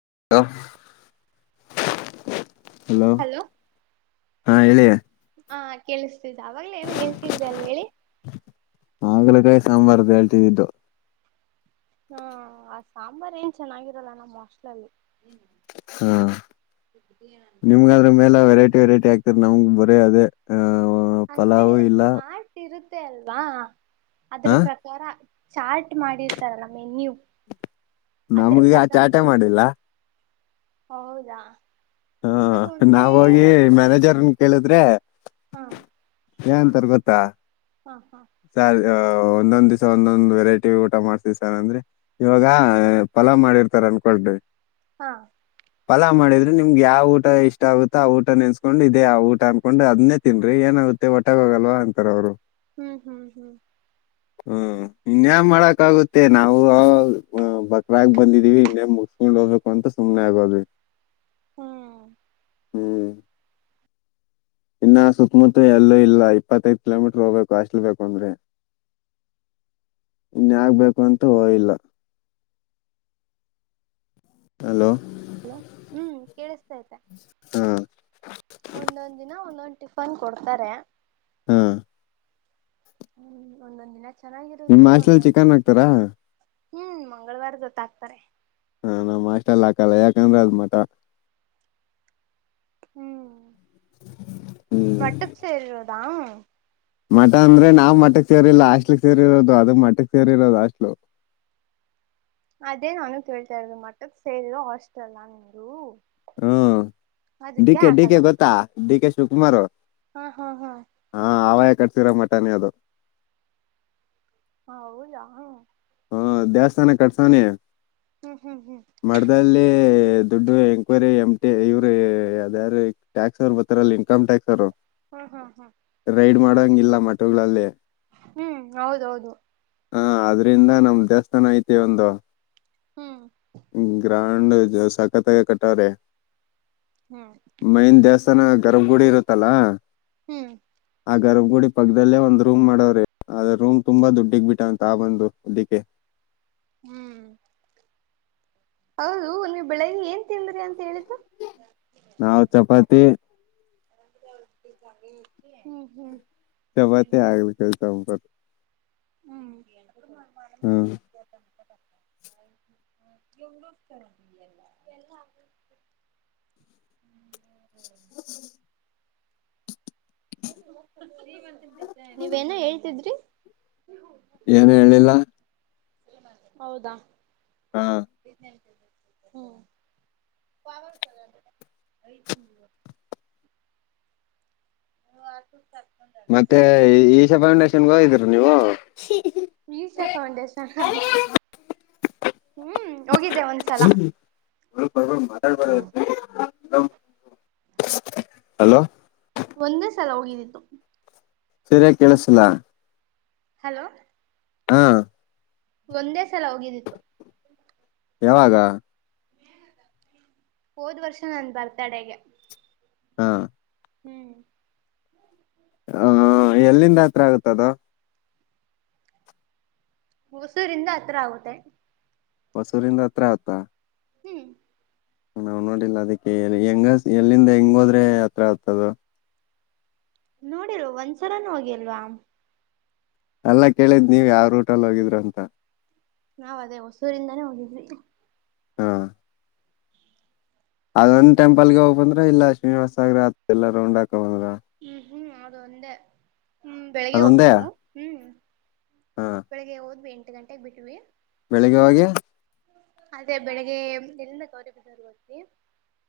[inaudible] hello ಹಾ ಹೇಳಿಯ ಹಾ ಕೇಳಿಸ್ತಿದ್ದ ಅವಾಗ್ಲೇ ಏನ ಹೇಳ್ತಿದ್ರಿ ಅಲ್ ಹೇಳಿ ಮಗ್ಲಕಾಯಿ ಸಾಂಬಾರ್ದು ಹೇಳ್ತಿದ್ದಿದ್ದು ಹ್ಮ ಆ ಸಾಂಬಾರ್ ಏನ್ ಚೆನ್ನಾಗಿರಲ್ಲ ನಮ್ಮ್ ವಸ್ಟ್ಲಲ್ಲಿ ಹಾ ನಿಮ್ಗದ್ರ ಮೇಲೆ ವೆರೈಟಿ ವೆರೈಟಿ ಆಗ್ತರ್ ನ್ ಬರೇ ಅದೇ ಅಂದ್ರೆ ಪಲಾವ್ ಇಲ್ಲ ಚಾಟ್ ಇರುತ್ತೆ ಅಲ್ವಾ ಅದ್ರ ಹಾ ಪ್ರಕಾರ ಚಾರ್ಟ್ ಮಾಡಿರ್ತಾರಲ್ಲ ಮೆನ್ಯೂ ಅದ್ರ ನಮ್ಗ ಆ ಪ್ರಕಾರ ಚಾಟೆ ಮಾಡಿಲ್ಲ ಕೊಡ್ತಾರೆ ಹೌದಾ ಹಾ ಮತ್ತೆ ಒಂದೇ ನಾವ ಹೋಗಿ ಮ್ಯಾನೇಜರ್ನ್ ಕೇಳಿದ್ರೆ ಹಾ ಏ ಅಂತಾರ ಗೊತ್ತಾ ಹಾ ಹಾ [inaudible] [inaudible] ಒಂದೊಂದ್ ದಿವ್ ಒಂದೊಂದ್ ವೆರೈಟಿ ಊಟ ಮಾಡ್ಸ ಸಾರ್ ಅಂದ್ರೆ ಇವಾಗ ಫಲಾವ ಮಾಡಿರ್ತಾರ ಅನ್ಕೊಂಡ್ರಿ ಹಾ ಫಲ ಮಾಡಿದ್ರಿ ನಿಮ್ಗೆ ಯಾವ ಊಟ ಇಷ್ಟ ಆಗುತ್ತೋ ಆ ಊಟ ನೆನ್ಸ್ಕೊಂಡು ಇದದೆ ಆ ಊಟ ಅನ್ಕೊಂಡು ಅದನ್ನೇ ತಿನ ಏನ ನಾಗುತ್ತೆ ಒಟಾಗ ಹೋಗಲ್ವಾ ಅಂತಾರ ಅವ್ರು ಹ್ಮ್ ಹ್ಮ್ ಹ್ಮ್ ಹ್ಮ ಇನ್ಯ ಮಾಡಕ್ ಆಗುತ್ತೆ ನಾವು ಬಕ್ರಾಗ ಬಂದಿದೀವಿ ಇನ್ನೇ ಮು ಸ್ೋಗಕ ಅಂತ ಸುನೆಾಗಗದು ಹ್ಮ್ ಹ ಇನ್ನ ಸುತ್ತಮುತ್ತ ಎಲ್ಲೂ ಇಲ್ಲ ಇಪ್ಪತ್ತೈದ ಕಿಲೋಮೀಟರ್ ಹೋಗ್ಬೇಕು ಅಷ್ಟಲ್ ಬೇಕು ಅಂದ್ರೆ ಇನ್ಯಗ್ಬೇಕು ಅಂತ ಹೋ ಇಲ್ಲ ಹಲೋ ಲ ಹ್ಮ್ ಕೇಳಿಸತತೆ ಹಾ ಒಂದೊಂದ್ ದಿನ ಒಂದೊಂ ಟಿಫನ್ ಕೊಡ್ತಾರೆ [inaudible] ಹ್ಮ್ ಒಂದೊಂದ್ ದಿನ ನಿಮ್ಮ ಚೆನ್ನಾಗಿರುತ್ತೆ ಹಾಸ್ಟೆಲ್ ಒಂದೊಂದ್ ಚಿಕನ್ ಹಾಕ್ತಾರಾ ಹ್ಮ್ ಮಂಗಳವಾರ ಗೊತ್ತಾಗಕ್ತಾರೆ ಹಾ ನಮ್ಮ ಮಾಷ್ಟ ಎಲ್ಲ ಹಾಕಲ್ಲ ಯಾಕಂದ್ರ ಅದ ಮಟ ಹ್ಮ್ ಹ್ಮ್ ಮಟ್ಟಕ್ಕೆ ಸೇರದಾ ಮಠ ಅಂದ್ರೆ ನಾವವು ಮಠಕ್ ಸೇರಿಲ್ಲ ಅಷ್ಟಲಿಕ್ ಸೇರಿರೋದು ಅದು ಮಠಕ್ಕೆ ಸೇರಿರೋದು ಅಷ್ಟಲು ಅದೇ ನಾನು ಕೇಳ್ತಾರಿ ಮತ್ತದ ಸೇರಿರ ಹಾಸ್ಟೆಲ್ ನೀರು ಹ್ಮ ಡಿ ಕೆ ಡಿ ಕೆ ಗೊತ್ತಾ ಡಿ ಕೆ ಶಿವಕುಮಾರ್ ಹಾ ಹಾ ಹಾ ಕಟ್ತೀರ ಮಟಾನೆ ಅದು ಹೌದಾ ದೇವಸ್ಥಾನ ಕಟ್ಸನಿ ಹ್ಮ್ ಹ್ಮ್ ಹ್ಮ್ ಮಡದಲ್ಲಿ ದುಡ್ಡು ಎಂಕ್ವೈರಿ ಎಮಟಿ ಇವ್ರು ಯಾವ ಯಾರ ಟ್ಯಾಕ್ಸ್ ಅವರು ಬರ್ತಾರಲ್ಲ ಇನ್ಕಮ್ ಟ್ಯಾಕ್ಸ್ರು ಹ್ಮ್ ಹ್ಮ್ ಹ್ಮ್ ರೈಡ್ ಮಾಡೋಂಗಲ್ಲ ಮಠಗಳಲ್ಲಿ ಹೂ ಹೌದೌದು ಹಾ ಆದದ್ರಿಂದ ನಮ ದೇವಸ್ಥಾನ ಐತಿ ಒಂದು ಹೂ ಬ್ರಾಂಡ್ ಸಾಕತ್ಾಗ ಕಟ್ಟಾರೆ ಹೂ ನ ಗರ್ಭ ಗುಡಿ ಇರುತ್ತಲ್ಲಾ ಹೂ ಆ ಗರ್ಭಗುಡಿ ಪಕ್ಕದಲ್ಲೇ ಒಂದ್ ರೂಮ್ ಮಾಡೋ್ರ ಅ ಆದ್ರ ರೂಮ್ ತುಂಬಾ ದುಡ್ಡಿಗ್ ಬಿಟ್ಟ ಅಂತ ಆ ಬಂದು ಅದಕ್ಕೆ ಹೂ ಹೌದು ನೀವು ಬೆಳಗ್ಲಿ ಏನ್ ತಿಂದ್ರಿ ಅಂತ ಹೇಳ ನಾವು ಚಪಾತಿ ಹೂ ಹೂ ಚಪಾತಿ ಹಾಗಲಕಾಯಿ ಸಾಂಬರ್ ನ ತರ ಎಲ್ಲ ಹೂ [unintelligible] [inaudible] ನೀವೇನ ಹೇಳ್ತಿದ್ರಿ ಏನು ಹೇಳಿಲ್ಲ ಹೌದಾ ಹಾ ಹೂ ಪವತಲ್ಲ ಹ ಆಟ ಸ ಮತ್ತೆ ಈಶಾ ಫೌಂಡೇಶನ್ಗ ಹೋಗಿದ್ರನೀವು ಈಸ ಪೌಂಡೇಶ ಹ ಹೂ ಹೋಗಿದ್ದೆ ಒಂದ್ಸಲ ಮಾ ಹಲೋ ಒಂದೇ ಸಲ ಹೋಗಿದೀದ್ದು ಸರಿ ಕೇಳಸಲ ಹಲೋ ಹಾ ಒಂದೇ ಸಲ ಹೋಗಿದ್ದಿದ್ದು ಯಾವಾಗ ಹೋದ್ ವರ್ಷ ನನ್ ಬರ್ತಡೆಗೆ ಹಾ ಹೂ ಹ ಎಲ್ಲಿಂದ ಹತ್ರ ಆಗುತ್ತದ ಅದು ಹೊಸೂರಿಂದ ಹತ್ರ ಆಗುತ್ತೆ ಹೊಸೂರಿಿಂದ ಹತ್ರ ಆಗುತ್ತಾ ಹೂ ನಾವ್ ನೋಡಿಲ್ಲ ಅದಕ್ಕೆ ಹೆಂಗ ಎಲ್ಲಿಂದ ಹೆಂಗ ಹೋದ್ರೆ ಹತ್ರ ಆಗುತ್ತೆ ಅದು ನೋಡಿಲ್ವಾ ಒಂದ್ಸರಾನೂ ಹೋಗಿಲ್ವಾ ಅಲ್ಲ ಕೇಳಿದ್ ನೀವ್ ಯಾವ ರೂಟಲ್ಲಿ ಹೋಗಿದ್ರಿ ಅಂತ ನಾವ್ ಅದೇ ಹೊಸೂರಿಂದಾನೇ ಹೋಗಿದ್ವಿ ಹಾ ಅದೊಂದ ಟೆಂಪಲ್ ಗೆ ಹೋಗ್ ಬಂದ್ರೆ ಇಲ್ಲ ಶ್ರೀನಿವಾಸ ಸಗ್ರ ಅತ್ ಎಲ್ಲ ರೌಂಡ್ ಆಗ್ತ ಹ್ಮ್ ಹ್ಮ್ ಅದು ಒಂದೇ ಹ್ಮ್ ಬೆಳಿಗ್ಗೆ ಅದೊಂದೇ ಹೋಗಿತ್ತು ಹಾ ಹ್ಮ್ ಬೆಳಿಗ್ಗೆ ಹೋದ್ವಿ ಎಂಟು ಗಂಟೆೆಗೆ ಬಿಟ್ವಿ ಬೆಳಗ್ಗೆ ಹೋಗಿ ಅದೇ ಬೆಳಿಗ್ಗೆ ಎಲ್ಲಿಂದ ಗೌರಿಬಿದ್ದರು ಹಂತಿ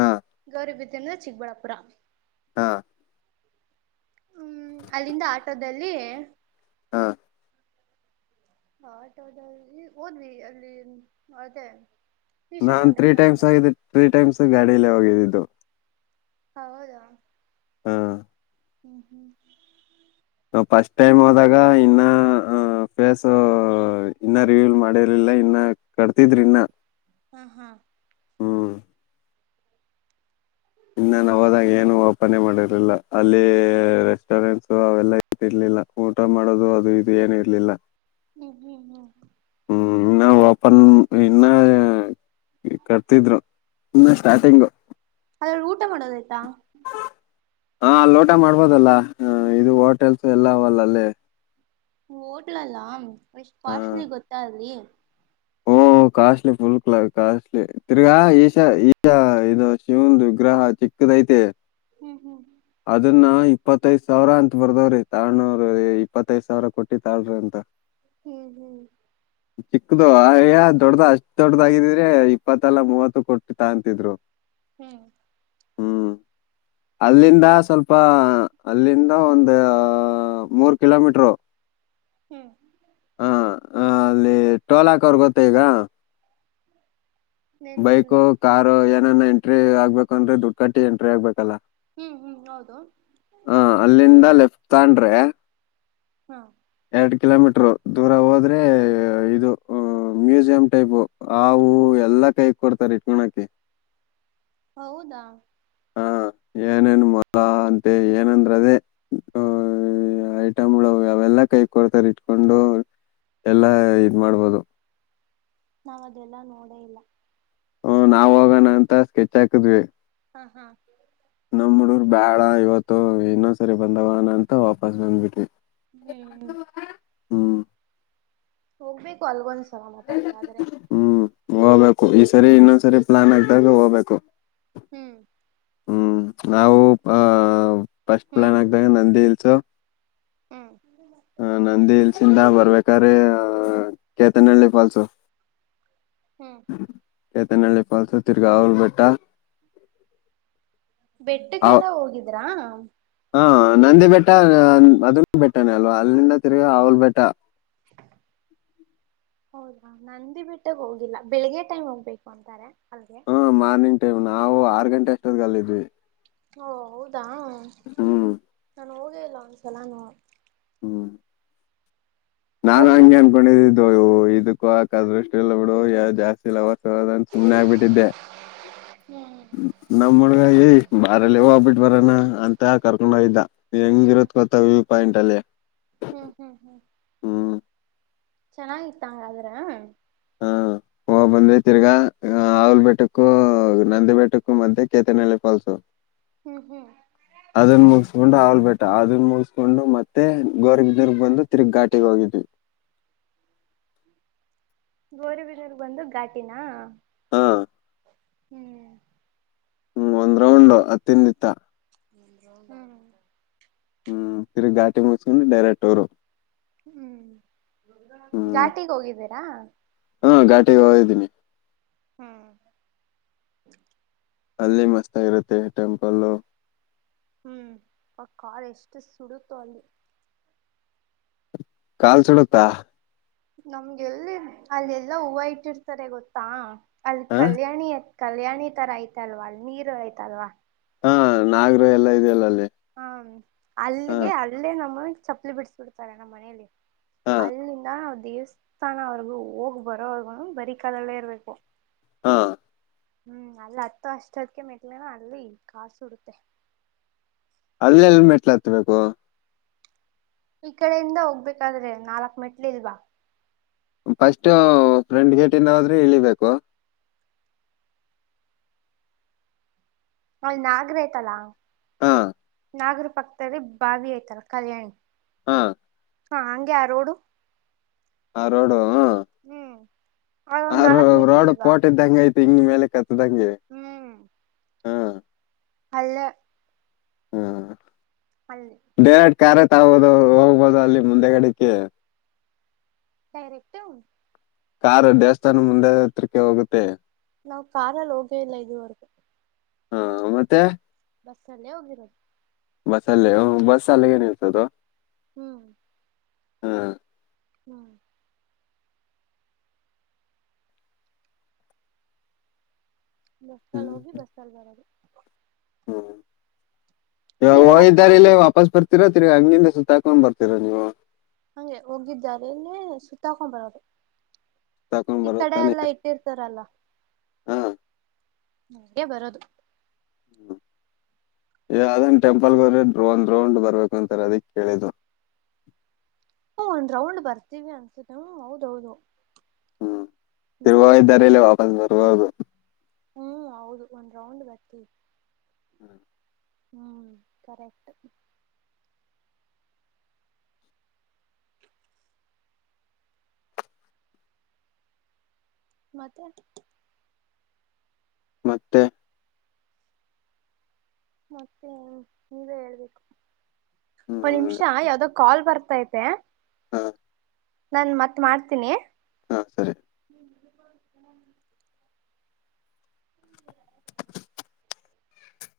ಹಾ ಗೌರವಿಬೀದರ್ ಚಿಕ್ಕಬಳ್ಳಾಪುರ ಹಾ ಹ್ಮ್ ಅಲ್ಲಿಂದ ಆಟೋದಲ್ಲಿ ಹಾ ಹ ಆಟದ ಈ ಹೋದ್ವಿ ಅಲ್ಲಿ ಅದೇ ಈಶಾ ನಾನ್ ತ್ರೀ ಫೌಂಡೇಶನ್ ಟೈಮ್ಸ್ ಹತ್ರ ಆಗಿದ್ದೆ ತ್ರೀ ಟೈಮ್ಸ್ ಗಾಡಿಲ್ಲೇ ಹೋಗಿದ್ದಿದ್ದು ಹೌದಾ ಹ್ಮ್ ಹ್ಮ್ ನಾವ್ ಫಸ್ಟ್ ಟೈಮ್ ಹೋದಾಗ ಇನ್ನ ಫೇಸ್ ಇನ್ನ ರಿವ್ಯೂ ಮಾಡಿರ್ಲಿಲ್ಲ ಇನ್ನ ಕಟ್ತಿದ್ರಿ ಇನ್ನ ಹ್ಮ ಹಾ ಹ್ಮ್ ಇನ್ನ ನಾ ಹೋದಾಗ ಏನು ಓಪನೆ ಮಾಡಿರಲಿಲ್ಲ ಅಲ್ಲಿ ರೆಸ್ಟೋರೆಂಟ್ಸ ಅವೆಲ್ಲಾ ಇಟ್ಟಿರ್ಲಿ ಊಟ ಮಾಡೋದು ಅದು ಇದು ಏನ ಇರ್ಲಿಲ್ಲ ಹ್ಮ್ ಹ್ಮ್ ಹ್ಮ್ ನ್ ಇನ್ನ ಕಟ್ತಿದ್ರು ಇನ್ನ ಸ್ಟಾರ್ಟಿಂಗ್ ಊಟ ಮಾಡೋದಾಯ್ತಾ ಹಾ ಲೋಟ ಮಾಡ್ಬೋದಲ್ಲ ಹ ಇದು ಹೋಟೆಲ್ಸ್ ಎಲ್ಲವಲ್ಲ ಅಲ್ಲಿೇ ಹೋಟ್ಲಲ್ಲಾ ಎಷ್ಟ್ ಹ ಕಾಸ್ಟ್ಲಿ ಗೊತ್ತ ಅಲಿ ಹಓ ಕಾಸ್ಟ್ಲಿ ಫುಲ್ ಕಲ ಕಾಸ್ಟ್ಲಿ ತಿರ್ಗಾ ಈಶ ಈಶ ಇದು ಶಿವಂದು ವಿಗ್ರಹ ಚಿಕ್ಕದಐತೆ ಹ್ಮ್ ಹ್ಮ್ ಇಪ್ಪತ್ತೈದ್ ಸಾವಿರ ಅಂತತ್ ಬರ್ದಾವ್ರೀ ತಗೊಳೊವ್ರು ರ ಇಪ್ಪತ್ತೈದ ಸಾವಿರ ಕೊಟ್ಟಿ ತಾಳ್ರಿ ಅಂತ ಹ್ಮ್ ಹ್ಮ್ ಚಿಕ್ಕದು ದೊಡ್ಡ್ದ ಅಷ್ಟ್ ದೊಡ್ಡದಾಗಿದ್ರೆ ಇಪ್ಪತ್ತಲ್ಲಾ ಮೂವತ್ತು ಕೊಟ್ಟು ತಂತಿದ್ರು ಹ್ಮ್ ಅಲ್ಲಿಂದ ಸ್ವಲ್ಪ ಅಲ್ಲಿಂದ ಒಂದು ಮೂರ್ ಕಿಲೋಮೀಟರು ಹ್ಮ್ ಹ ಅಲ್ಲಿ ಟೋಲಾಕ ಅವರ್ ಗೊತ್ತ ಈಗ ಬೈಕ್ ನೆನ್ಪಿಲ್ಲ ಕಾರು ಏನನ ಎಂಟ್ರಿ ಆಗ್ಬೇಕು ಅಂದ್ರೆ ದುಡ್ಡು ಕಟ್ಟಿ ಎಂಟ್ರಿ ಆಗ್ಬೇಕಲ್ಲ ಹ್ಮ್ ಹ್ಮ್ ಹೌದು ಹ ಅಲ್ಲಿಂದ [inaudible] ಹಾ ಕಿಲೋಮೀಟರು ದೂರ ಹೋದ್ರೆ ಇದು ಮ್ಯೂಸಿಯಂ ಟೈಪ್ ಹವು ಎಲ್ಲ ಕೈ ಕೊಡ್ತಾರ ಇಟ್ಕಣಕ ಹೌದಾ ಹ ಏನೇನ್ ಮೊಲ ಅಂತೆ ಏನಂದ್ರ ಅದೇ ಹ ಐಟಮ್ಗಳು ಅವೆಲ್ಲಾ ಕೈ ಕೊಡ್ತಾರ ಇಟ್ಕೊಂಡು ಎಲ್ಲಾ ಇದ್ ಮಾಡ್ಬೋದು ನಾವ ಅದೆಲ್ಲಾ ನೋಡೇ ಇಲ್ಲ ಹ ನಾವವು ಹೋಗೋಣ ಅಂತ ಸ್ಕೆಚ್ ಹಾಕಿದ್ವಿ ಹಾ ಹಾ ನಮ್ಮ್ ಹುಡೂರ್ ಬ್ಯಾಳ ಇವತ್ತು ಇನ್ನೊ ಸರಿ ಬಂದವಣ ಅಂತ ವಾಪಸ್ ನಂದ್ಬಿಟಿ ಹ್ಮ್ ಹ್ಮ ಹೋಗ್ಬೇಕು ಅಲ್ಗೊಂದ್ಸಲ ಮತ್ತೆ ಹಂಗಾದ್ರೆ ಹ್ಮ್ ಹೋಗ್ಬೇಕು ಈ ಸರಿ ಇನ್ನೊಂದ್ ಸರಿ ಪ್ಲಾನ್ ಆಗ್ದಾಗ ಹೋಗ್ಬೇಕು ಹ್ಮ್ ಹ್ಮ್ ನಾವು ಅ ಫಸ್ಟ್ ಪ್ಲಾನ್ ಆಗದಾಗ ನಂದಿ ಇಲ್ಸು ಹ್ಮ ಹ ನಂದಿ ಇಲ್ಸಿಂದ ಬರ್ಬೇಕ್ರೀ ಕೇತನಹಳ್ಳಿ ಫಾಲ್ಸು ಹ್ಮ್ ಕೆತನಳ್ಳಿ ಪಾಲ್ ಸತರ್ಗ ಅವಲ್ ಬೆಟ್ಟ ಆ- ಬೆಟ್ಟಕ್ಕೆಲ್ಲ ಹೋಗಿದ್ರಾ ಹಾ ನಂದಿ ಬೆಟ್ಟ ಮದ ಬೆಟ್ಟನ ಅಲ್ವಾ ಅಲ್ಲಿಂದ ತಿರುಗಿ ಅವಲ್ ಬೆಟ್ಟ ಹೌದಾ ನಂದಿ ಬಿಟ್ಟಗ ಹೋಗಿಲ್ಲ ಬೆಳಿಗ್ಗೆ ಟೈಮ್ ಹೋಗ್ಬೇಕು ಅಂತಾರೆ ಅಲ್ಗೆ ಹ್ಮ ಮಾರ್ನಿಂಗ್ ಟೈಮ್ ನಾವು ಆರು ಗಂಟೆ ಅಷ್ಟೊದ್ಲ್ದ್ವಿ ಓ ಹೌದಾ ನಾನು ಹೋಗಿಲ್ಲ ಒಂದ್ಸಲಾನ ಹ್ಮ್ ನಾ ಹಂಗೆ ಹೋಗ್ಬೇಕು ಅನ್ಕೊಂಡಿದ್ದಿದ್ದು ಇವು ಇದಕ್ಕ ಆಕದ್ರಷ್ಟ ಎಲ್ಲ ಬಿಡು ಯ ಜಾಸ್ತಿ ಇಲ್ಲವ ಅದನ್ ಸುಮ್ನೆ ಆಗ್ಬಿಟ್ಟಿದ್ದೆ ಹ್ಮ್ ನಮ್ಮ್ ಹಣಗ ಮಾರಲ್ಲಿ ಹೋಗಬಿಟ್ಟು ಬರಣ ಅಂತ ಕರ್ಕೊಂಡ್ ಹೋಗಿದ್ದ ಹೆಂಗಿರುಕೋತ ವ್ಯೂ ಪಾಯಿಂಟ್ ಅಲ್ಲಿ ಹ್ಮ್ ಹ್ಮ್ ಹ್ಮ್ ಹ್ಮ್ ಚೆನ್ನಾಗಿತ್ತಂಗದ್ರ ಹಾ ಹ ಬಂದ್ರೆ ತಿರ್ಗಾ ಆಲ್ ಬೆಟ್ಟಕ್ಕೂ ನಂದಿ ಬೆಟ್ಟಕ್ಕೂ ಮತ್ತೆ ಕೇತನಹಳ್ಳಿ ಫಾಲ್ಸು ಹ್ಮ್ ಅದನ್ನು ಮುಗಿಸಕೊಂಡು ಅವಲ್ಬಟ್ಟ ಅದನ್ನ ಮುಗಿಸಕೊಂಡು ಮತ್ತೆ ಗೋರ್ಗ್ರ್ಗ್ ಬಂದು ತಿರುಗ್ ಗಟಿಗೆ ಹೋಗಿದ್ವಿ ಬೋರಿಬರರ್ ಬಂದು ಘಾಟಿನ ಹಾ ಹ್ಮ್ ಹ್ಮ್ ಒಂದ್ ರೌಂಡ ಹತ್ತಿಂದಿತ್ತ ಹ ಹ್ಮ್ ಸರಿ ಘಾಟಿ ಮುಗಸ್ಕೊಂಡು ಡೈರೆಕ್ಟ್ ಅವರು ಹ್ಮ್ ಘಾಟಿಗೆ ಹೋಗಿದ್ದೀರಾ ಹಾ ಘಾಟಿಗೆ ಹೋಗಿದ್ದೀನಿ ಹ್ಮ್ ಅಲ್ಲಿ ಮಸ್ತ ಆಗರುತ್ತೆ ಟೆಂಪಲ್ಲ ಹ್ಮ್ ಆ ಕಾರ್ ಎಷ್ಟು ಸುಡತೋ ಅಲ್ಲಿ ಕಲ್ ಚಡೋತಾ ನಮ್ಗೆ ಎಲ್ಲಿ ಅಲ್ಲ ಎಲ್ಲಾ ಹೂವ ಇಟ್ಟಿರ್ತಾರೆ ಗೊತ್ತಾ ಅಲ್ಲಿ ಹ ಕಲ್ಯಾಣಿ ಕಲ್ಯಾಣಿ ತರ ಐತಲ್ವಾ ನೀರು ಐ್ತಲ್ವಾ ಹಾ ನಾಗರು ಎಲ್ಲಾ ಇದೆಯಲ್ಲ ಅಲ್ಲಿ ಹ್ಮ ಹಾ ಅಲ್ಲಿಗೆ ಅಲ್ಲೇ ನಮ್ಮ ಚಪ್ಪಲಿ ಬಿಡ್ಸ್ ಬಿಿಡ್ತಾರೆ ನಮ್ಮ್ ಮನೇಲಿ ಹಾ ಅಲ್ಲಿದಾ ದೇವಸ್ಥಾನ ಅವರ್ಗು ಹೋಗ್ ಬರೋವರ್ಗು ಬರಿ ಕಾಲಲ್ಲೇ ಇರ್ಬೇಕು ಹಾ ಹ್ಮ್ ಅಲ್ಲಿ ಹತ್ತು ಅಷ್ಟದ್ಕ ಮೆಟ್ಲೆನ ಅಲ್ಲಿ ಕಾಸು ಉಡುತ್ತೆ ಅಲ್ಲಲ್ಲಿ ಮೆಟ್ಲ ಹತ್ತಬೇಕು ಈ ಕಡೆಯಿಂದ ಹೋಗ್ಬೇಕಾದ್ರೆ ನಾಲ್ಕ್ ಮೆಟ್ಲೆ ಇಲ್ವಾ ಫಸ್ಟ್ ಫ್ರೆಂಡ್ ಗೇಟಿಂದ ಆದ್ರೆ ಇಳಿಬೇಕು ಅಲ್ ನಾಗ್ರ ಆಯ್ತಲ್ಲಾ ಹಾ ನಾಗರ ಪಕ್ಕದಲ್ಲಿ ಬಾವಿ ಐ್ತರ ಕಲ್ಯಾಣಿ ಹಾ ಹಾ ಹಂಗೆ ಯಾರೋಡು ಆ ರೋಡು ಹ ಆ ಅಲ್ಲೊಂದ್ ನಾಲ್ಕ್ ಮೆಟ್ಲು ರೋಡ್ ಇಲ್ವಾ ಪೋಟ ಇದ್ದಂಗ ಐತಿ ಹಂಗ ಮೇಲೆ ಕತ್ತದಂಗೆ ಹ್ಮ್ ಅಲ್ಲ ಹ್ಮ ಅಲ್ಲಿ ಕರೆ ತಗೋದು ಹೋಗ್ಬೋದು ಅಲ್ಲಿ ಮುಂದೆಗಡೆಿಕ ಡೈರೆಕ್ಟ ಕಾರಾರ್ು ದೇವಸ್ಥಾನ ಮುಂದೆ ಹತ್ರಕ್ಕೆ ಹೋಗುತ್ತೆ ನಾವು ಕಾರಲ್ಲಿ ಹೋಗೇ ಇಲ್ಲ ಇದುವರೆಗ ಹಾ ಮತ್ತೆ ಬಸ್ಸಲ್ಲೇ ಹೋಗಿರೋದು ಬಸ್ ಅಲ್ಲೇ ಹ ಬಸ್ ಅಲ್ಲ ಏನ್ ಇರ್ತದ ಹ್ಮ್ ಹಾ ಹ್ಮ್ ಬಸ್ಲ್ಲಿ ಹ್ಮ್ ಹೋಗಿ ಬಸ್ಲ್ಲಿ ಬರೋದು ನೀವೆಲ್ಲಾ ಹೋೋಗ್ದಾರ ಕಾರ್ ಇಲ್ಲ ವಾಪಸ್ ಬರ್ತೀರಾ ತಿರಿಗ ಹಂಗಿಂದ ಸುತ್ತಾಕೊಂಡ್ ಬರ್ತೀರಾ ನೀವು ಹಂಗೆ ಹೋಗಿದ್ದಾರೆಲ್ಲ ಸುತ್ತಾಕೊಂಬರೋ್ರೆ ಸುತ್ತಾಕೊಂಡ್ ಈ ಬರೋದ್ ಕಡೆ ತಾನೇ ಎಲ್ಲಾ ಇಟ್ಟಿರ್ತಾರಲ್ಲ ಹಾ ನಂಗೆ ಬರದು ಯಾವದನ್ ಟೆಂಪಲ್ಗೋದ್ರೆ ್ರೋನ್ ದ್ರೌಂಡ್ ಬರ್ಬೇಕು ಅಂತಾರೆ ಅದಿಕ್ ಕೇಳಿದು ಓ ಒಂದ್ ರೌಂಡ್ ಬರ್ತೀವಿ ಅನ್ಸುತ್ತೆ ಹೌದೌದು ಹ್ಮ್ ತಿರುವ ಹ್ಮ್ ಇದ್ದಾರೆ ಇಲ್ಲಿ ವಾಪಸ್ ಬರುವಾಗ ಹ್ಮ್ ಹೌದು ಒಂದ್ ರೌಂಡ್ ಬತ್ತಿ ಹ್ಮ್ ಹ್ಮ್ ಕರೆಕ್ಟ್ ಮತ್ತೆ ಮತ್ತೆ ಮತ್ತೆ ನೀವೇ ಹೇಳ್ಬೇಕು ಒ್ ನಿಮಿಷ ಹ್ಮ್ ಯಾವ್ದೋ ಕಾಲ್ ಬರ್ತಾ ಇತ್ತು ಹಾ ನನ್ ಮತ್ತ್ ಮಾಡ್ತೀನಿ ಹಾ ಸರಿ ಹೌ